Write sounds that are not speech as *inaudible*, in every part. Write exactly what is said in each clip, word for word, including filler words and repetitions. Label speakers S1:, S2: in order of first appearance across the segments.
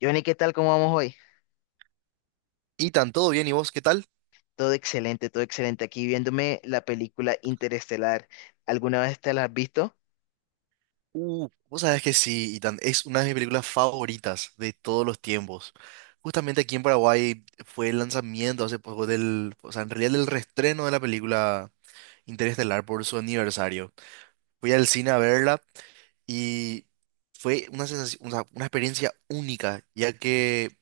S1: Johnny, ¿qué tal? ¿Cómo vamos hoy?
S2: Ethan, ¿todo bien? ¿Y vos qué tal?
S1: Todo excelente, todo excelente. Aquí viéndome la película Interestelar. ¿Alguna vez te la has visto?
S2: Uh, vos sabés que sí, Ethan, es una de mis películas favoritas de todos los tiempos. Justamente aquí en Paraguay fue el lanzamiento hace poco del, o sea, en realidad del reestreno de la película Interestelar por su aniversario. Fui al cine a verla y fue una sensación, o sea, una experiencia única, ya que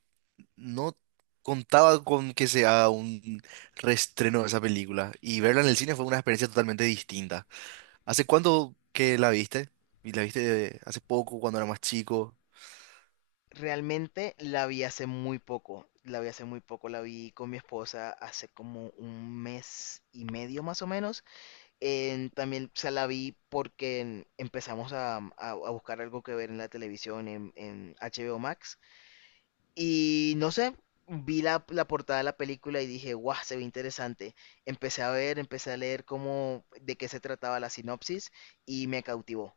S2: no contaba con que se haga un reestreno de esa película y verla en el cine fue una experiencia totalmente distinta. ¿Hace cuánto que la viste? Y la viste hace poco, cuando era más chico,
S1: Realmente la vi hace muy poco. La vi hace muy poco. La vi con mi esposa hace como un mes y medio más o menos. En- también se la vi porque en- empezamos a, a- a buscar algo que ver en la televisión, en, en H B O Max. Y no sé, vi la, la portada de la película y dije, guau, se ve interesante. Empecé a ver, empecé a leer cómo, de qué se trataba la sinopsis y me cautivó.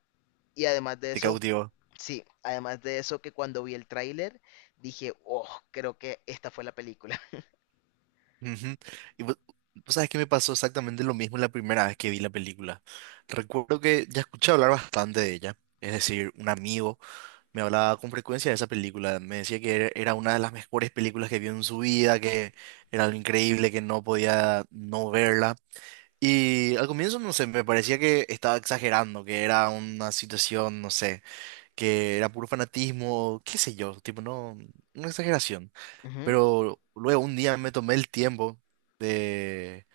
S1: Y además de
S2: te
S1: eso,
S2: cautivó.
S1: sí, además de eso que cuando vi el tráiler dije, oh, creo que esta fue la película.
S2: Ujú. Y vos, vos sabes que me pasó exactamente lo mismo la primera vez que vi la película. Recuerdo que ya escuché hablar bastante de ella. Es decir, un amigo me hablaba con frecuencia de esa película. Me decía que era era una de las mejores películas que vio en su vida, que era algo increíble, que no podía no verla. Y al comienzo, no sé, me parecía que estaba exagerando, que era una situación, no sé que era puro fanatismo, qué sé yo, tipo, no, una exageración.
S1: *laughs* Ujú.
S2: Pero luego un día me tomé el tiempo de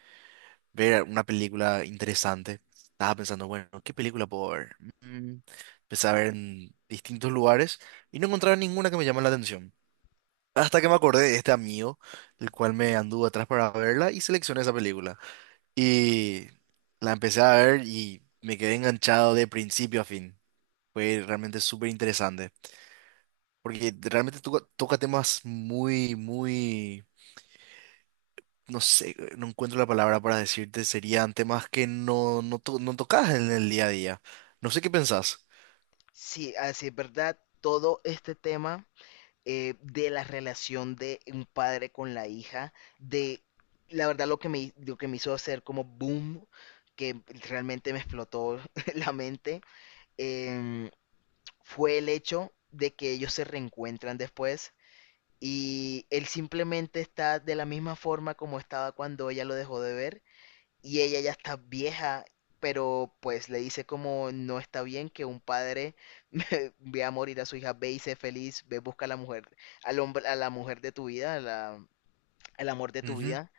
S2: ver una película interesante. Estaba pensando, bueno, ¿qué película puedo ver? Mm, Empecé a ver en distintos lugares y no encontraba ninguna que me llamara la atención. Hasta que me acordé de este amigo, el cual me anduvo atrás para verla y seleccioné esa película. Y la empecé a ver y me quedé enganchado de principio a fin. Fue realmente súper interesante. Porque realmente toca, toca temas muy, muy, no sé, no encuentro la palabra para decirte, serían temas que no, no, to- no tocas en el día a día. No sé qué pensás.
S1: Sí, así es verdad, todo este tema eh, de la relación de un padre con la hija, de la verdad lo que me, lo que me hizo hacer como boom, que realmente me explotó *laughs* la mente, eh, fue el hecho de que ellos se reencuentran después y él simplemente está de la misma forma como estaba cuando ella lo dejó de ver y ella ya está vieja, pero pues le dice como no está bien que un padre *laughs* vea morir a su hija, ve y sé feliz, ve busca a la mujer, al hombre, a la mujer de tu vida, a la- al amor de tu
S2: Ujú.
S1: vida.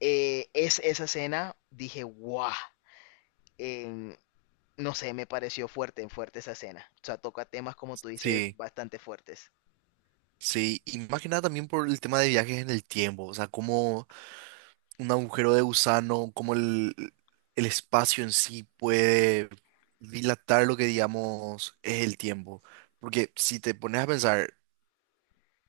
S1: Eh, es esa escena, dije, guau, em, no sé, me pareció fuerte, fuerte esa escena. O sea, toca temas como tú dices,
S2: Sí,
S1: bastante fuertes.
S2: sí, y más que nada también por el tema de viajes en el tiempo, o sea, cómo un agujero de gusano, cómo el, el espacio en sí puede dilatar lo que digamos es el tiempo. Porque si te pones a pensar,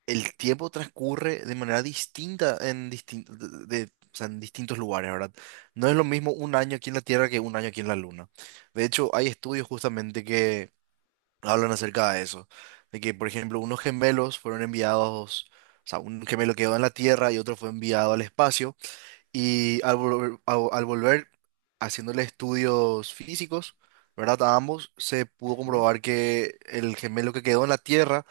S2: el tiempo transcurre de manera distinta en, distin- de- de- o sea, en distintos lugares, ¿verdad? No es lo mismo un año aquí en la Tierra que un año aquí en la Luna. De hecho, hay estudios justamente que hablan acerca de eso, de que, por ejemplo, unos gemelos fueron enviados, o sea, un gemelo quedó en la Tierra y otro fue enviado al espacio, y al volver, al al volver haciéndole estudios físicos, ¿verdad? A ambos se pudo
S1: Ujú.
S2: comprobar que el gemelo que quedó en la Tierra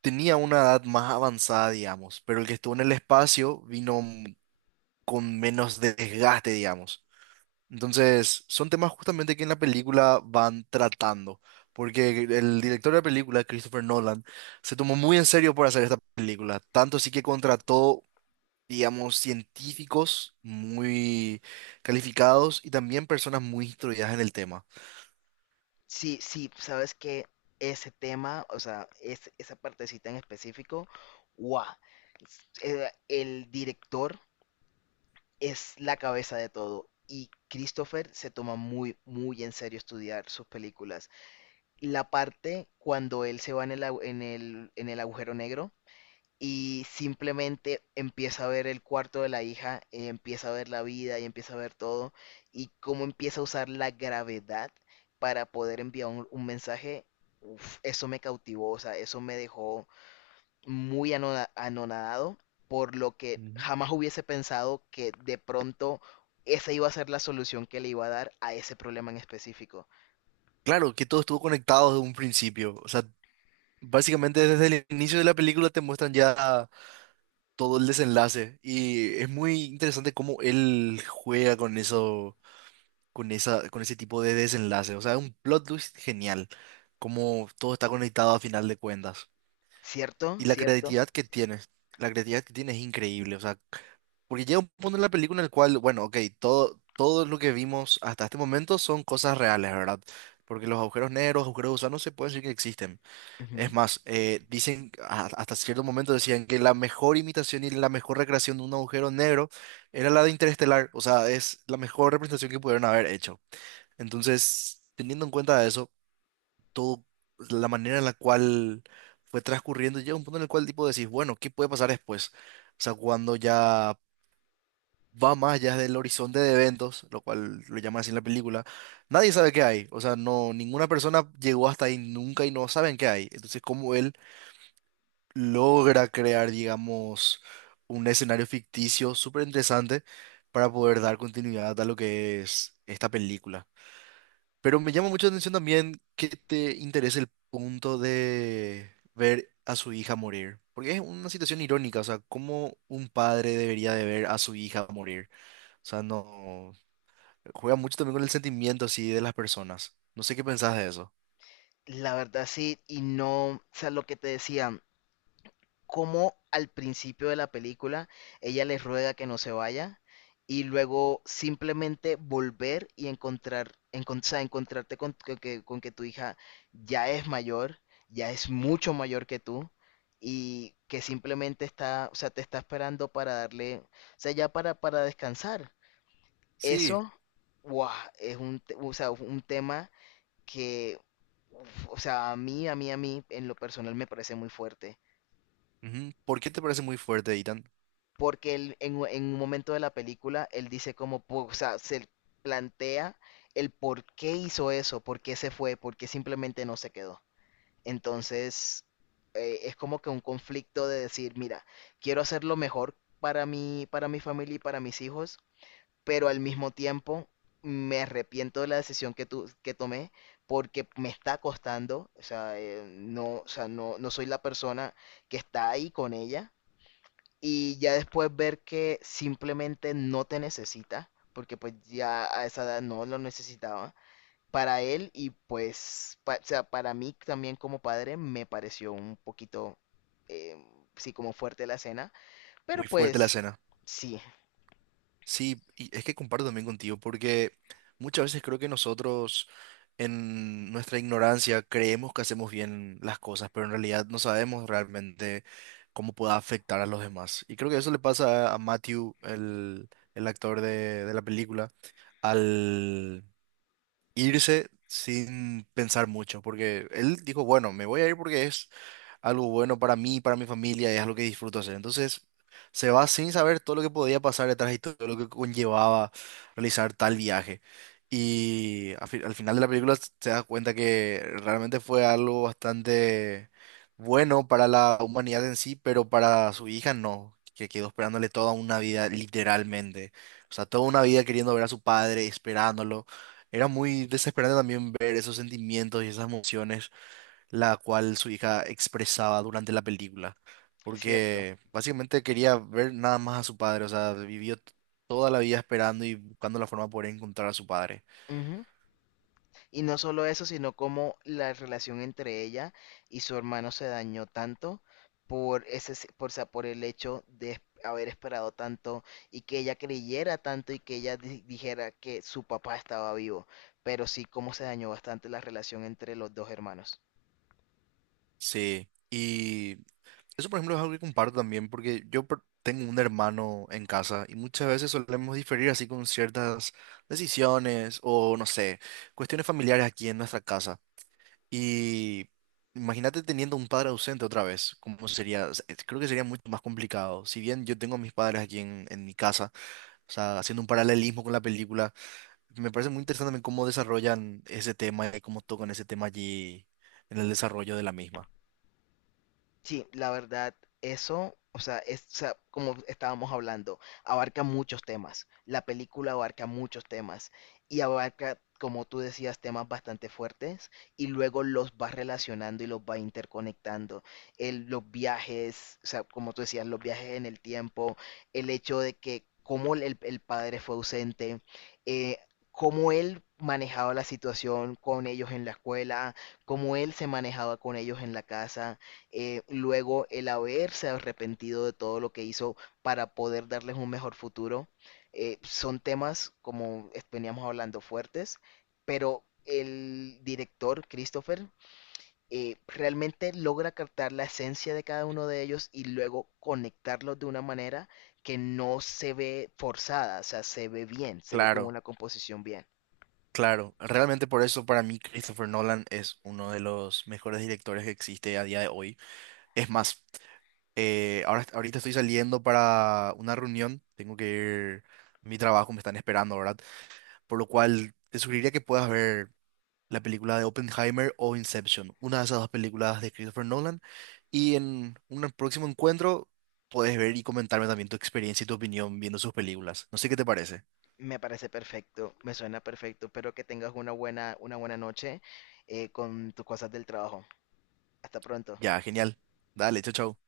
S2: tenía una edad más avanzada, digamos, pero el que estuvo en el espacio vino m- con menos desgaste, digamos. Entonces, son temas justamente que en la película van tratando, porque el director de la película, Christopher Nolan, se tomó muy en serio por hacer esta película, tanto así que contrató, digamos, científicos muy calificados y también personas muy instruidas en el tema.
S1: Sí, sí, sabes que ese tema, o sea, es, esa partecita en específico, guau. Eh, el director es la cabeza de todo. Y Christopher se toma muy, muy en serio estudiar sus películas. La parte cuando él se va en el, agu- en el, en el agujero negro y simplemente empieza a ver el cuarto de la hija, y empieza a ver la vida y empieza a ver todo y cómo empieza a usar la gravedad para poder enviar un, un mensaje, uf, eso me cautivó, o sea, eso me dejó muy anona- anonadado, por lo que
S2: Ujú.
S1: jamás hubiese pensado que de pronto esa iba a ser la solución que le iba a dar a ese problema en específico.
S2: Claro, que todo estuvo conectado desde un principio. O sea, básicamente desde el inicio de la película te muestran ya todo el desenlace. Y es muy interesante cómo él juega con eso, con esa, con ese tipo de desenlace. O sea, es un plot twist genial. Cómo todo está conectado a final de cuentas. Y
S1: ¿Cierto?
S2: la
S1: ¿Cierto?
S2: creatividad que tiene, la creatividad que tiene es increíble. O sea, porque llega un punto en la película en el cual, bueno, ok, todo, todo lo que vimos hasta este momento son cosas reales, ¿verdad? Porque los agujeros negros, agujeros gusanos se puede decir que existen.
S1: Ujú.
S2: Es más, eh, dicen, a- hasta cierto momento decían que la mejor imitación y la mejor recreación de un agujero negro era la de Interestelar, o sea, es la mejor representación que pudieron haber hecho. Entonces, teniendo en cuenta eso, todo, la manera en la cual fue transcurriendo, llega un punto en el cual tipo decís, bueno, ¿qué puede pasar después? O sea, cuando ya va más allá del horizonte de eventos, lo cual lo llaman así en la película, nadie sabe qué hay, o sea, no, ninguna persona llegó hasta ahí nunca y no saben qué hay. Entonces, como él logra crear, digamos, un escenario ficticio súper interesante para poder dar continuidad a lo que es esta película. Pero me llama mucho la atención también que te interese el punto de ver a su hija morir, porque es una situación irónica, o sea, cómo un padre debería de ver a su hija morir. O sea, no juega mucho también con el sentimiento así de las personas. No sé qué pensás de eso.
S1: La verdad sí, y no, o sea, lo que te decía, cómo al principio de la película ella les ruega que no se vaya y luego simplemente volver y encontrar, encon- o sea, encontrarte con, con que, con que tu hija ya es mayor, ya es mucho mayor que tú y que simplemente está, o sea, te está esperando para darle, o sea, ya para, para descansar.
S2: Sí,
S1: Eso, wow, es un, te- o sea, un tema que, uf, o sea, a mí, a mí, a mí, en lo personal me parece muy fuerte.
S2: ujú. ¿Por qué te parece muy fuerte, Ethan?
S1: Porque él, en, u- en un momento de la película, él dice como, po- o sea, se plantea el por qué hizo eso, por qué se fue, por qué simplemente no se quedó. Entonces, eh, es como que un conflicto de decir, mira, quiero hacer lo mejor para mí, para mi familia y para mis hijos, pero al mismo tiempo me arrepiento de la decisión que, tu- que tomé porque me está costando, o sea, eh, no, o sea, no, no soy la persona que está ahí con ella y ya después ver que simplemente no te necesita, porque pues ya a esa edad no lo necesitaba para él y pues pa- o sea, para mí también como padre me pareció un poquito, eh, sí, como fuerte la escena, pero
S2: Muy fuerte la
S1: pues
S2: escena.
S1: sí,
S2: Sí, y es que comparto también contigo, porque muchas veces creo que nosotros en nuestra ignorancia creemos que hacemos bien las cosas, pero en realidad no sabemos realmente cómo pueda afectar a los demás. Y creo que eso le pasa a Matthew, el, el actor de, de la película, al, irse sin pensar mucho, porque él dijo, bueno, me voy a ir porque es algo bueno para mí, para mi familia, y es algo que disfruto hacer. Entonces, se va sin saber todo lo que podía pasar detrás y todo lo que conllevaba realizar tal viaje. Y al, fi- al final de la película te das cuenta que realmente fue algo bastante bueno para la humanidad en sí, pero para su hija no, que quedó esperándole toda una vida, literalmente. O sea, toda una vida queriendo ver a su padre, esperándolo. Era muy desesperante también ver esos sentimientos y esas emociones, la cual su hija expresaba durante la película,
S1: cierto.
S2: porque básicamente quería ver nada más a su padre, o sea, vivió t- toda la vida esperando y buscando la forma de poder encontrar a su padre.
S1: Y no solo eso, sino como la relación entre ella y su hermano se dañó tanto por ese, s- por, sa- por el hecho de es- haber esperado tanto y que ella creyera tanto y que ella di- dijera que su papá estaba vivo. Pero sí, cómo se dañó bastante la relación entre los dos hermanos.
S2: Sí, y eso por ejemplo es algo que comparto también, porque yo per- tengo un hermano en casa y muchas veces solemos diferir así con ciertas decisiones o no sé, cuestiones familiares aquí en nuestra casa. Y imagínate teniendo un padre ausente otra vez, ¿cómo sería? O sea, es- creo que sería mucho más complicado. Si bien yo tengo a mis padres aquí en, en mi casa, o sea, haciendo un paralelismo con la película, me parece muy interesante también cómo desarrollan ese tema y cómo tocan ese tema allí en el desarrollo de la misma.
S1: Sí, la verdad, eso, o sea, es, o sea, como estábamos hablando, abarca muchos temas. La película abarca muchos temas y abarca, como tú decías, temas bastante fuertes y luego los va relacionando y los va interconectando. El, los viajes, o sea, como tú decías, los viajes en el tiempo, el hecho de que cómo el, el padre fue ausente, eh, cómo él manejaba la situación con ellos en la escuela, cómo él se manejaba con ellos en la casa. Eh, luego el haberse arrepentido de todo lo que hizo para poder darles un mejor futuro, eh, son temas, como es- veníamos hablando, fuertes, pero el director, Christopher, eh, realmente logra captar la esencia de cada uno de ellos y luego conectarlos de una manera que no se ve forzada, o sea, se ve bien, se ve como
S2: Claro,
S1: una composición bien.
S2: claro. Realmente por eso para mí Christopher Nolan es uno de los mejores directores que existe a día de hoy. Es más, eh, ahora, ahorita estoy saliendo para una reunión, tengo que ir... Mi trabajo me están esperando, ¿verdad? Por lo cual, te sugeriría que puedas ver la película de Oppenheimer o Inception, una de esas dos películas de Christopher Nolan. Y en un próximo encuentro puedes ver y comentarme también tu experiencia y tu opinión viendo sus películas. No sé qué te parece.
S1: Me parece perfecto, me suena perfecto. Espero que tengas una buena, una buena noche eh, con tus cosas del trabajo. Hasta pronto.
S2: Ya, genial. Dale, chao, chao.